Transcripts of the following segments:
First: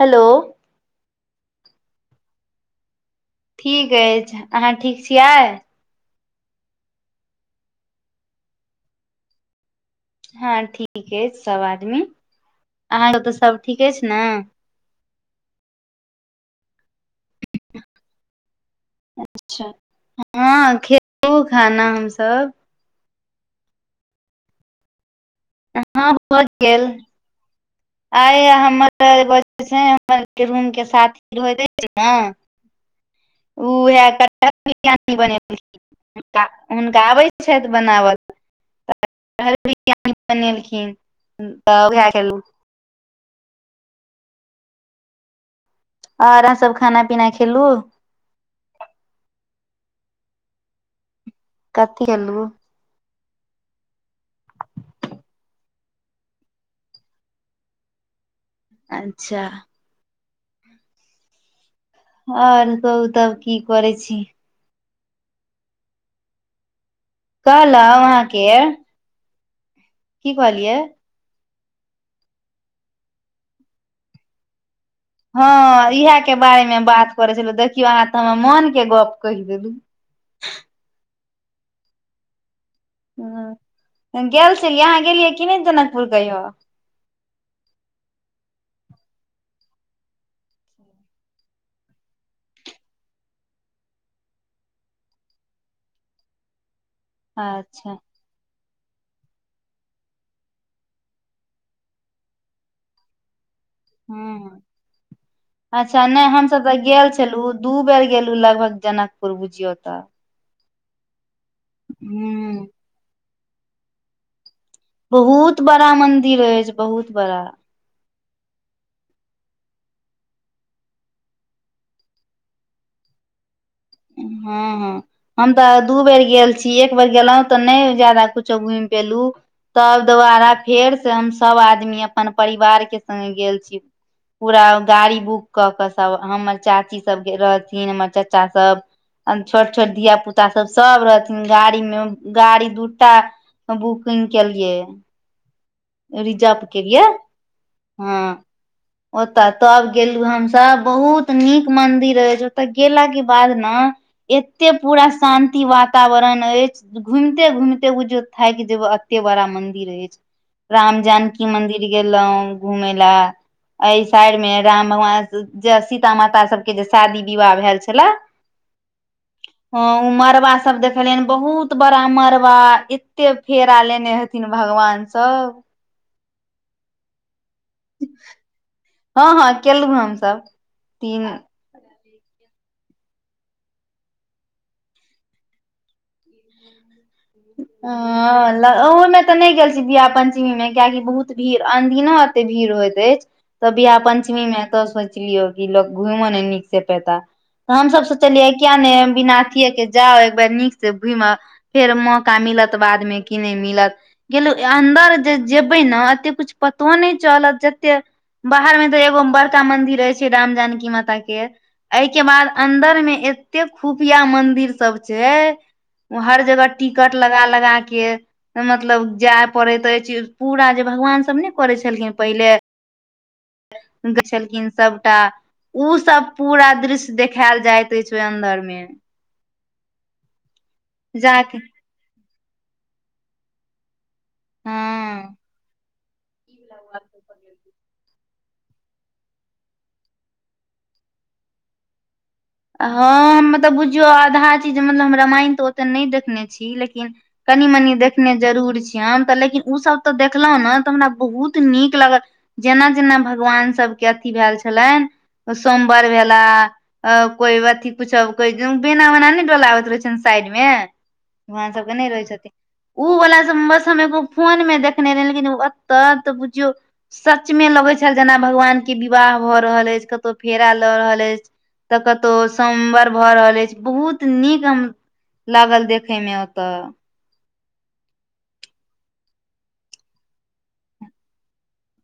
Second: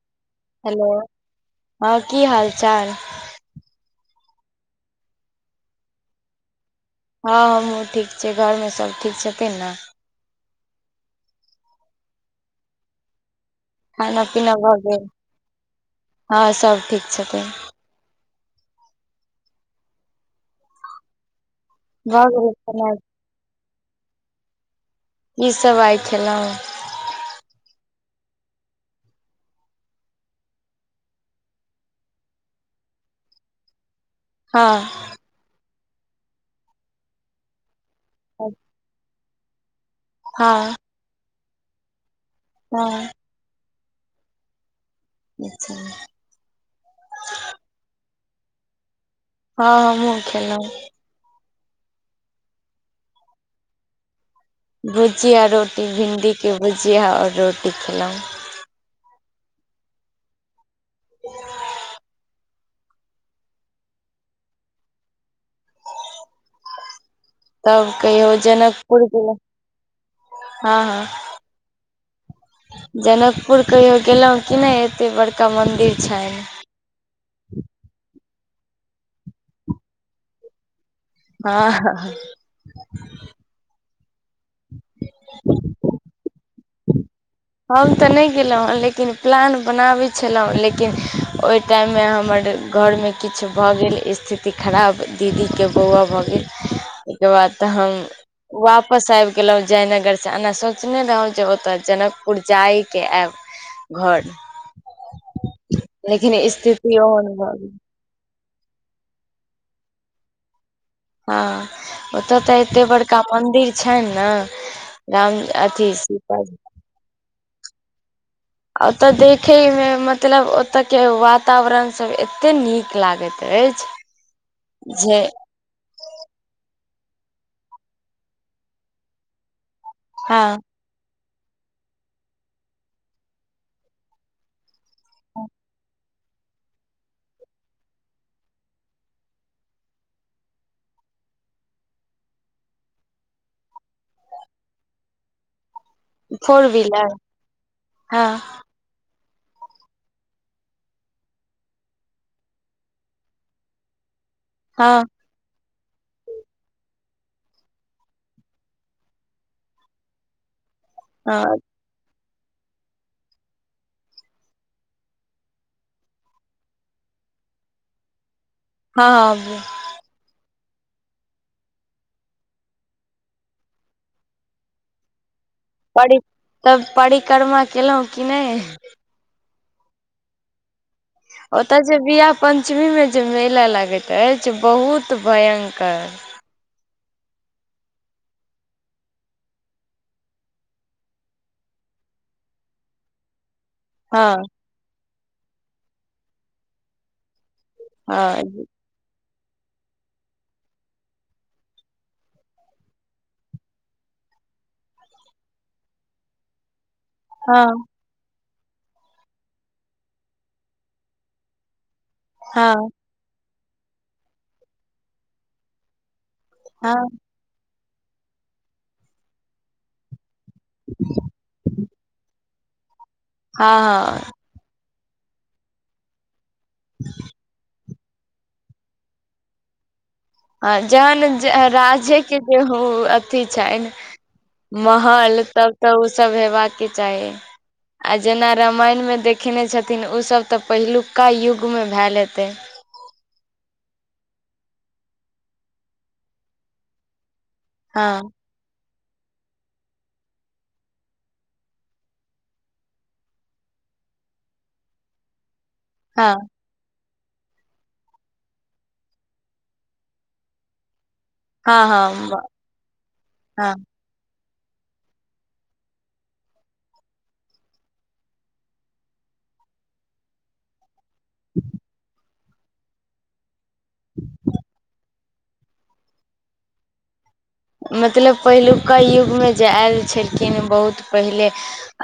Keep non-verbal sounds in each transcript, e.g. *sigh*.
Hello hello हँ कि हाल चाल ठीक अछि आहाँ ठीक छियै हँ हमहूँ ठीक छियै घर में सब ठीक छथिन न हँ ठीक अछि सब आदमी अहाँके ओत सब ठीक अछि ने खाना पीना भऽ गेल, हँ सब ठीक छथिन अच्छा हँ खेत ओ खाना भ गेलै खैनाय की सब आइ हा भ खेलहुँ गेल आय हमर रूम के साथी कियो नै छै न ओ वे *unintelligible* हँ बनेल हुनका आबै छै छैथ बनाबऽ ‌ *unintelligible* बने हँ लखिन त *unintelligible* खेलू हँ *inaudible* आओर सब खाना पीना खेलु हँ हमुँ खेलौ कथी खेलु भुजिया रोटी भिंडी के भुजिया आओर रोटी खेलह अच्छा *inaudible* आओर कहु तब कि करै छी कहलहु तब कहियो अहाँके जनकपुर गेले की कहलियै हँ जनकपुर कहियो गेलौ कि नै हँ इहे के बारे मे बात करे छलु देखियो अहाँ तऽ हमर मोन के गप कैह देलु आहा हं गेल छलियै अहाँ गेलियै कि नै जनकपुर कहियो हम तऽ नै गेलहुँ लेकिन प्लान बनाबै छलहुँ लेकिन ओहि टाइमे हमर घर में किछ भऽ गेल स्थिति खराब दीदी के बौआ भऽ गेल *inaudible* जो बा त अच्छा हम वापस आइब गेलहुं जयनगर से ओना सोचने रहौ जे ओतऽ जनक पुर जइके आयब घर। ह अच्छा नै लेकिन हमसभ तऽ स्थिति गेल ओहन छलु भऽ दू गेल बेर गेलु लगभग जनक। पुर रबुजिय तऽ। हँ ओतय तऽ हूँ एते बड़का मन्दिर छैन ने। राम बहुत बड़ा अथी मंदिर सीता अछि बहुत बड़ा ओत देखय मे मतलब ओत के वातावरण सभ एतेक नीक लागति अछि हँ हँ जे हम तऽ दू बेर गेल छी एक बेर गेलौं तऽ नय जादा कुछ घुमि क पेलू तब दोबारा हँ फेर से हम सब आदमी अपन परिवार के संगे गेल छी पूरा गाड़ी बुक क क सब हमर चाची सब गेल रहथिन हमर चाचा सब छोट छोट धिया पुता सब सब रहथिन गाड़ी मे गाड़ी दूटा बुकिंग केलियै रिजप फोर केलियै व्हीलर हँ ओतय तब गेलु हमसब बहुत नीक मंदिर अछि ओतय गेला के बाद न एते हँ पूरा शान्ति वाता वरण अछि घूमते घूमिते उ जे थाइक जेब एते बड़ा मंदिर अछि राम जानकी हँ मंदिर गेलौं घूमे लए एहि साइड मे राम भगवान जे सीता माता सबके जे शादी विवाह भेल छले *inaudible* हँ अब हं उ मड़बा सब देखलियन बहुत बड़ा मड़बा एते फेरा लेने हे थिन भगवान सब पर तब परिक्रमा केलौं कि नय हँ हँ केलौं हमसब तीन ओतय जे बिवाह पंचमी मे जे मेला लागति अछि से बहुत भयंकर *inaudible* ह ओहोमे तऽ नय गेल छी विवाह पंचमी मे कियकि बहुत भीड़ अनदिना एते भीड़ होइत अछि तऽ बियाह हँ पंचमी मे तऽ सोचलियो कि ल घुमो ने नीक से पेता हमसब हँ सोचलियै किया नय बिना अथिये के जाउ एक बेर नीक से घुम आउ फेर मौ का मिलत बाद मे की नय मिलत गेलु अन्दर जे जेबे ने एते कुछ पतो नय चलत हँ जते बाहर मे तऽ एगो बड़का मंन्दिर रहै छै राम जानकी माता के एहि के बाद हँ अन्दर मे एते खुफिया मंदिर सब छै हर जगह हँ टिकट लगा लगा के मतलब जाय पड़ति अछि चीज पूरा जे भगवान सब नय करै छलखिन पहिले हँ छलखिन सबटा उ सब पूरा दृश्य देखायल जाइत अछि ओई अन्दर मे आ जहन जे जाके राजे जे अथी छनि हँ महल तब तऽ ओ सब हे बाके चाही आ जेना रामायण मे देखेने छथिन ओसभ तऽ पहिलुका युग मे भैल हेतै हँ मतलब बुझियौ आधा चीज जे मतलब हम रामायण तऽ ओते त नय देखने छी लेकिन कनि मनी हँ देखने जरूर छी हम तऽ लेकिन ओसभ तऽ देखलहुँ ने तऽ हमरा बहुत नीक लागल जेना जेना भगवान सभके अथी भेल छलनि सोम्वर हँ भेला अ कोइ अथी कुछो कोइ बेना वना नय डोलाबति रहै छै साइड मे वहाँ हँ सबके नय रहै हँ छथि ओ वला सब हँ बस फोन मे देखने रहि लेकिन ओतऽ तऽ बुझियौ सच मे लगै छल जेना भगवान के विवाह भऽ रहल अछि कतौ फेरा लऽ रहल अति तऽ कतौ सोम्मवर भऽ रहल अछि बहुत नीक हम लागल देखै मे ओतऽ मतलब पहिलुका युगमे जे आयल छलखिन बहुत पहिले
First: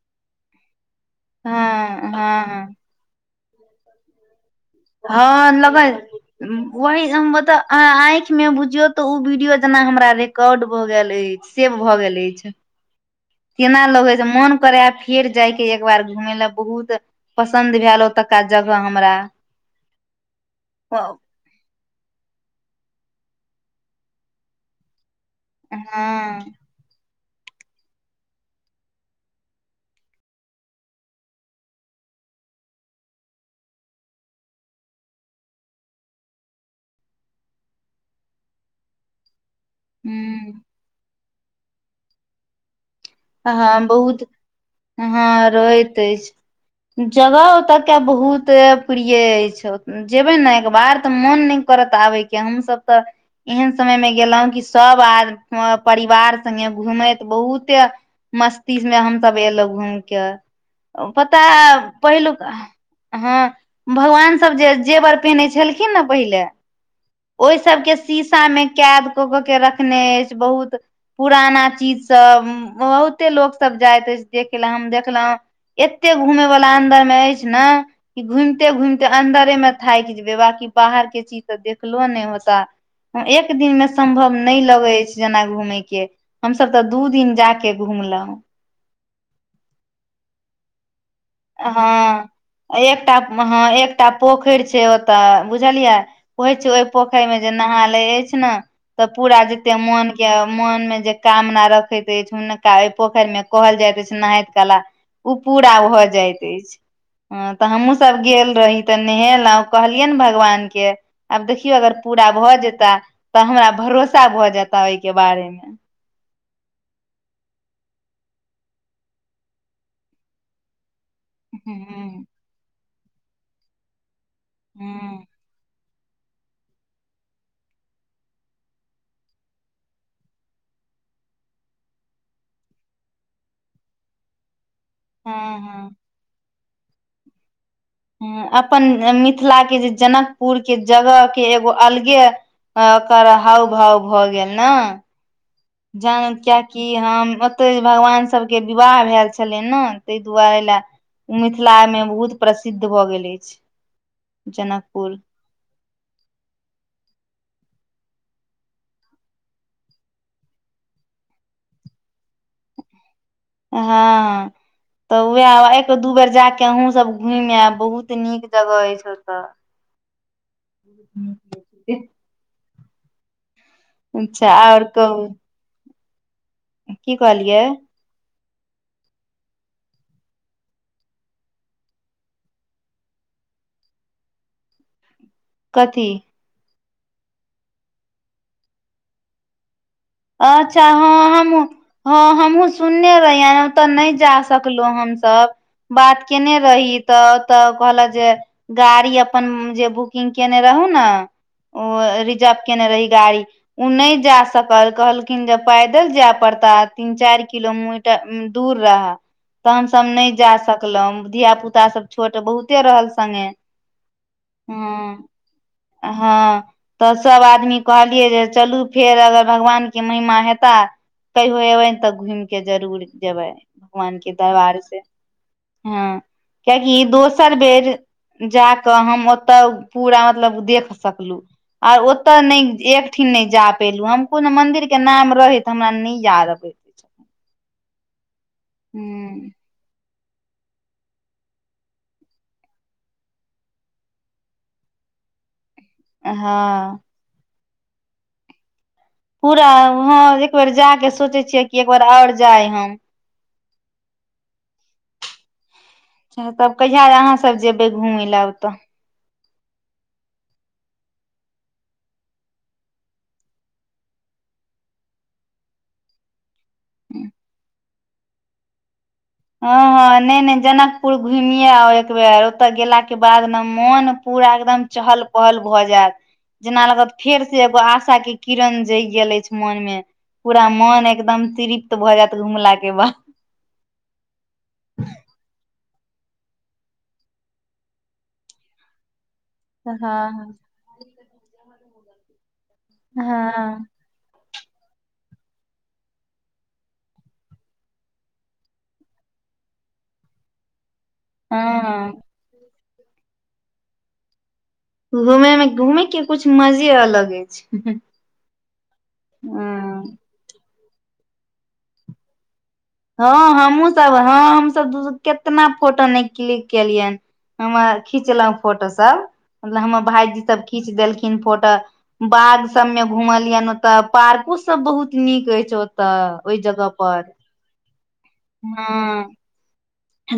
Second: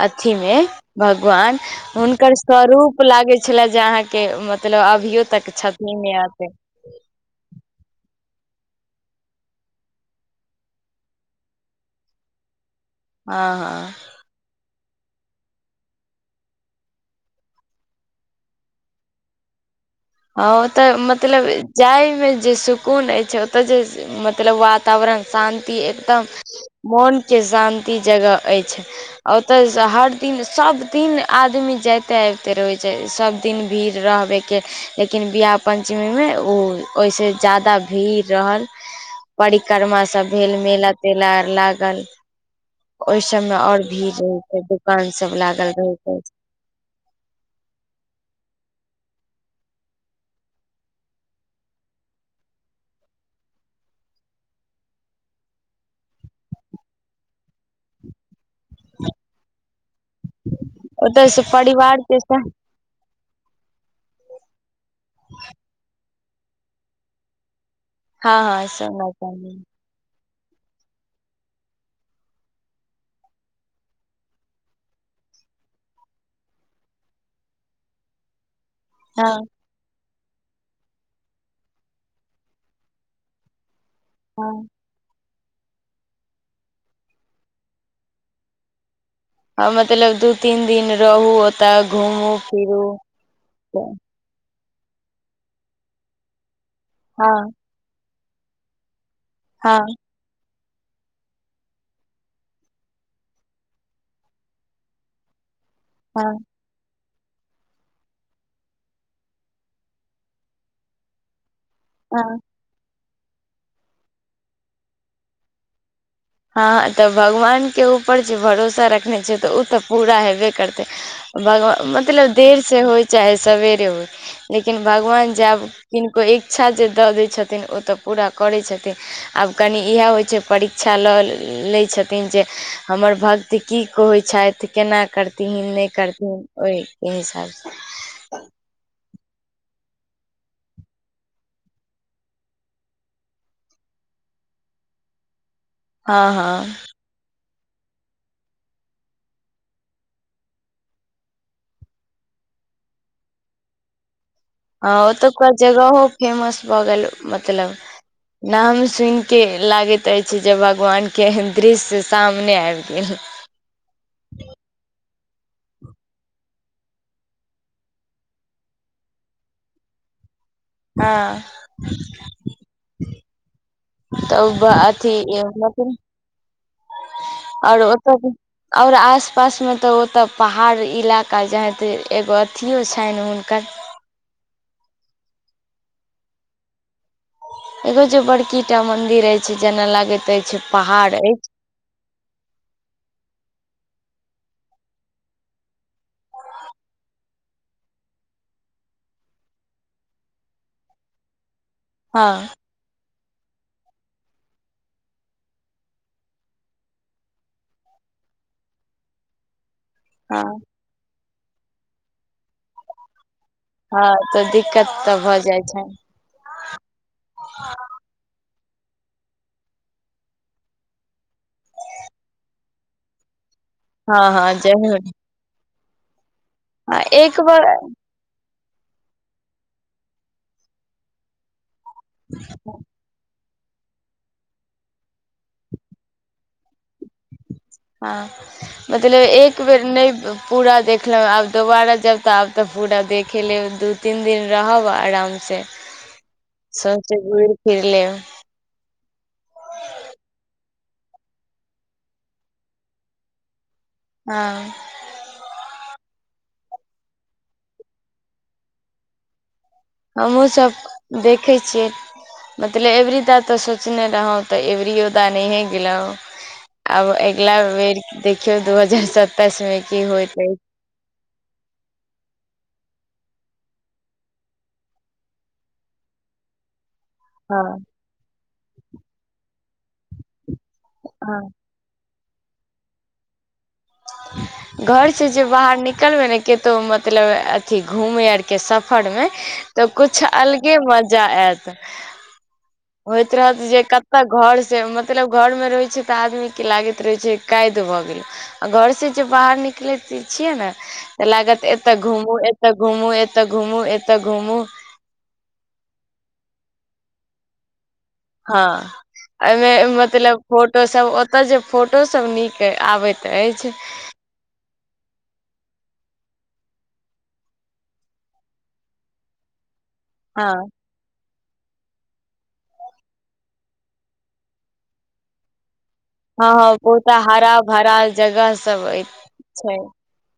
अथी मे भगवान हँ हुनकर हँ स्वरूप लागै छलए जे अहाँके मत लब अभियो तक हँ लगल छथिन ने आते वही मता आंखि मे बुझियौ ते उ वीडियो जेना हमरा रिकॉर्ड भ गेल अछि सेब भऽ गेल अछि हँ केना हँ लो मन करै हा फेर जायके एकबार घूमे लए बहुत पसन्द भेल ओतुका जगह हमरा हँ ओतऽ हँ मतलब जाय मे जे सुकून अछि ओतऽ जे मतलब वा तावरण शान्ति एकदम ह मोन के शान्ति जगह अछि ओतय स हर दिन सभ दिन आदमी जायइते अबिते रहै छै सभ दिन भीड़ रहबे के लेकिन विवाह पञ्चमी मे ओ ओहिसँ जादा भीड़ रहल परिक्रमा सब भेल मेला तेला आर लागल ओहि सबमे और हँ भीड़ बहुत रहे छै दुकान सब हँ लागल रहे रहति छै अछि जगह ओत के बहुत प्रिय अछि ओत जेबै न एक बार तऽ मोन नय करत आबय के हमसभ तऽ एहन समय मे गेलौं कि सब आ परिवार संगे घूमति बहुते मस्तिष् मे हमसभ एलौ घूइम क ओतय पता से हे परिवार के पहिलुक संग हँ भगवान सब जे जेवर पहिनै छलखिन ने पहिले ओहि सब के हँ शीसा हँ मे सुनऽ कैद क चाही के रखने खने अछि बहुत पुराना चीज सब बहुते लोक सब जाइत अछि देखैले हम देखलौ एते घूमे वालला अन्दर में अछि ने कि घुमिते घुमते हँ अंन्दरे मे थाकि जेबै बाकि बाहर के चीज तऽ देखलो नय होता एक दिन मे सम्भव नय हँ लगे अछि जेना घूमे के हमसब तऽ दू दिन जाक घुमलौ आ मतलब दू तीन दिन रहू ओ हँ एकटा हँ एकटा पोखरि छै ओतऽ बुझलियै कहै छै ओहि पोखरि मे जे हँ नहा लै अछि ने तऽ पूरा जेते हँ मोन के मोन मे जे कामना रखति अछि हुनका एहि पोखरि मे कहल जाइत अछि नहाइत कला ओ पूरा भऽ जाइत हँ अछि ह तऽ हमहूँ सब गेल रही तऽ नहेलौ आ कहलियनि भगवान के आब देखियौ अगर पूरा हँ भऽ जेता तऽ हमरा भरोसा भऽ जेता ओहिके बारे मे हँ तऽ भगवान के ऊपर जे भरोसा रखने छै तऽ ओ तऽ पूरा हेबे करतै भगव हूँ मतलब देरसँ होय चाहे सवेरे होय लेकिन हूँ भगवान जे आब किनको इच्छा जे दऽ दै छथिन ओ तऽ पूरा करै छथिन आब कनि इएह होइ छै परीक्षा लऽ लै छथिन जे हमर भक्त की कहै छथि केना हँ करथिहीन हँ नय करथिन ओहिके हिसाब सँ हूं अपन मिथिला के जे जनकपुर के जगह के एगो अलगे ओकर हाव भाव भऽ गेल न हँ जान हँ कियाकि कि हम ओतहि भगवान सभ के विवाह भेल छलै ने ताहि दुआरे लए ओ मिथिला मे बहुत प्रसिद्ध भऽ गेल अछि हँ जनकपुर ओतुका जगहो फेमस भऽ गेल मतलब नाम सुनिके लागैत अछि जे भगवान के दृश्य सामने आबि गेल हँ तऽ वएह एक दू बेर जा के अहूँ सब घुमि आयब बहुत नीक जगह अछि ओतऽ *inaudible* हँ त उ अच्छा आओर अथी कहू की कहलियै आओर ओतऽ आओर आस पास मे तऽ ओतय पहाड़ इलाका जेहन त एगो अथिओ छनि हुनकर कथी एगो जे बड़की टा मंदिर अछि जेना लागे अच्छा हँ हम हँ हमहूँ सुनने रहियै ओतऽ नय जा सकलौं हमसब बात केने रही तऽ तऽ कहलक जे गाड़ी अपन जे बुकिंग केने रहौ ने ओ हँ रिजप केने रही गाड़ी ओ नर जा सक कहलखिन जे पैदल जाय पड़ता तीन चारि किलोमीटर दूर रहैऽ तहन सभ नय जा हँ सकलौं धिया पुता सभ छोट बहुते रहल सङ्गे हँ तऽ दिक्कत तऽ भऽ जाइ छै हँ तऽ सब आदमी कहलियै जे चलू फेर अगर भगवान के महिमा हेता कहियो एबनि तऽ घूमि के जरूर जेबै भगवान हँ के हँ दरबार से जरूर हँ कियाकि ई दोसर बेर जा कऽ हम ओतऽ पूरा मतलब देख सकलू आ ओत नय एकठिन नय जा पेलु हम कोन मंदिर के नाम रहै त हमरा नय याद अबै हँ मतलब एक ह बेर नय पूरा देख लेब आब दोबारा जब तऽ आब तऽ पूरा देखे लेब दू तीन दिन रहब आराम सँ *inaudible* समस्ते घू *unintelligible* र फिर ले पूरा ह एकबेर जाक सोचे छियै कि एकबेार आओर जाय हम हँ अच्छा तब कहिया अहाँसभ जेबै घूमय लए ओतऽ हमहूँसभ देखै छियै मतलब एबरी द तऽ सोचने रहौँ तऽ अबरिओ द नहिए गेलौं आब अगिला बेर देखियौ दू हजार स हं हँ नय नय जनक पुर घुमिये आउ एक बेेर ओतऽ गेलाके बाद ने मोन पूरा एकदम चहल पहल भऽ जायत जेना लगतऽ फेर से हँ एगो आशा के किरण जगि गेल अछि मन मे पूरा मन हँ एकदम तृप्त भऽ जायत घुमला के बाद घर से जे बाहर निकलबै ने केतो मतलब अथी घूमे आर के सफर मे तो कुछ हँ अलगे मज जा आत होइत रहत जे हँ तऽ घर से मतलब घर मे रहै छै तऽ आदमी के लागति रहै छै कदि भऽ गेलौं आ घर से जे बाहर निकलति छियै ने तऽ लागत एतऽ हँ घूमू एतऽ घूमू एतऽ घूमू एतऽ घूमू घूमे मे घूमे के कुछ मजे अलग अछि हँ एमे हँ मतलब फोटो सब ओत जे फोटो सब नीक अई आबे हँ हमहू सब हँ हमसभ दू केतना फोटो नय क्लिक केलियनि हमे खिचलहु फोटो सब मतलब हमर भायजी हँ सब खीच देलखिन फोट बाघ सब मे घुमलियनि ओते पार्को सब बहुत नीक अछि ओ हँ हँ बहुत हरा भरा जगह सब हँ छै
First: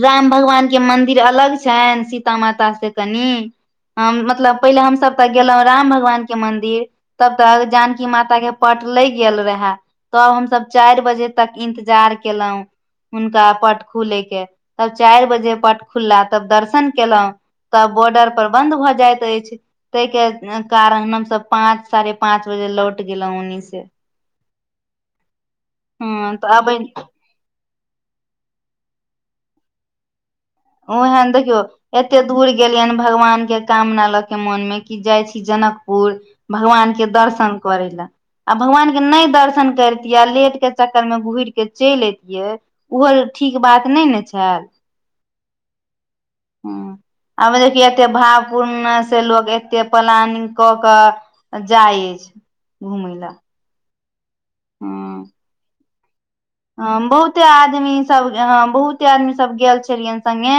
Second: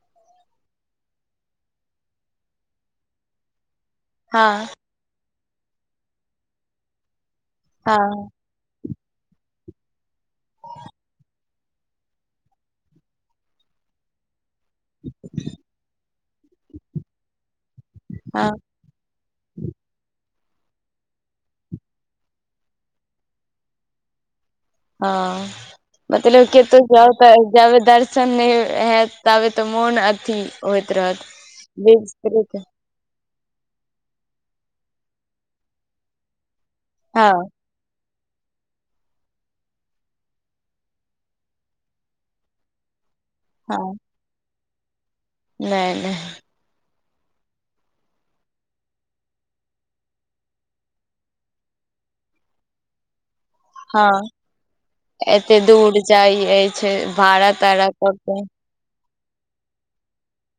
राम भगवान के मंन्दिर अलग छनि सीता माता से कनि हँ मतलब पहिले हम सब तक गेलौं राम भगवान के मंदिर तब तक जानकी हँ माता के पट लैग गेल रहे तब हमसभ चारि बजे तक इंतजार केलौं हुनका पट खुलैके तब चारि बजे पट खुलला तब दर्शन केलौं तब बॉर्डर पर हँ हँ बंन्द भऽ जाइत अछि तै के कारण हमसभ पांच साढ़े पाच बजे लौट गेलौ ओनि से हँ हँ मतलब तऽ केते अबै जे तऽ जाबे दर्शन नय हेत ताबे तऽ मोन अथी होइत रहत ओहेन देखियौ एते दूर विस्तृत। गेलियनि भगवान के कामना लऽ के मोन मे कि जाइ छी जनकपुर भगवान के हँ दर्शन करै लै आ भगवान के नय दर्शन करितियै आ लेट के चक्कर मे घुइर के चइल अतियै उहो ठीक बात नय नय छै नय नय हूं आब देखिय एते भावपूर्ण से लोकग एते प्लानिंग कऽ कऽ आ जाइ अछि घुमै लए हँ एते दूर जाइयै हं बहुते आदमी सब हं बहुत बहुते आदमी सब गेल छलियनि संगे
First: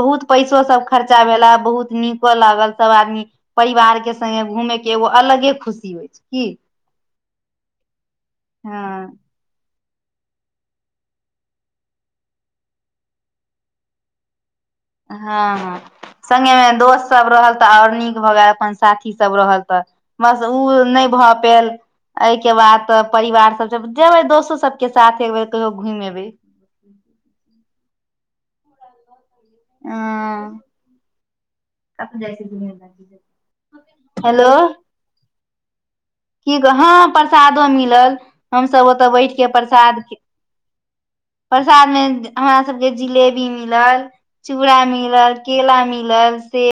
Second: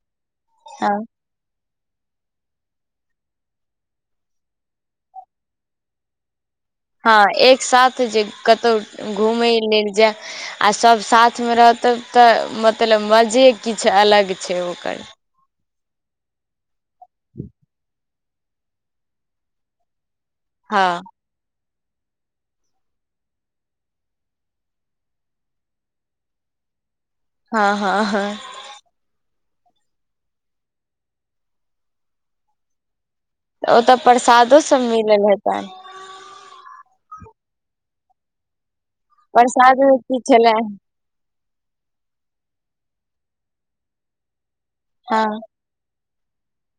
बहुत पैसो सब हँ खर्चा भेला बहुत नीक लागल सब आदमी परिवार के संगे घूमे के एगो अलगे खुशी होइ छै की हँ एक साथ जे कतौ हँ घूमैय लेल जे आ सभ साथ मे रहतौ तऽ मतलब मजे किछ अलग छै ओकर हँ हं संगे मे दोस्त सभ रहल तऽ आओरर नीक भऽ गेल अपन साथी सब रहल तऽ बस उ हँ नय भऽ पैल एहि के बाद त परिवार सब जब जेबै दोस्तो सबके साथ एक बेर कहियो घूइम एबै हँ हँ हँ अं कतअ जाइ छियै घुमैलै तऽ ओतऽ प्रसादो सभ मिलल हेतनि की कह हँ प्रसादो मिलल हमसब ओतऽ बैठ के मे प्रसाद खे की छलै प्रसाद मे अहाँ हमरा सबके जिलेबी मिलल चूड़ा हँ मिलल केला मिलल सेब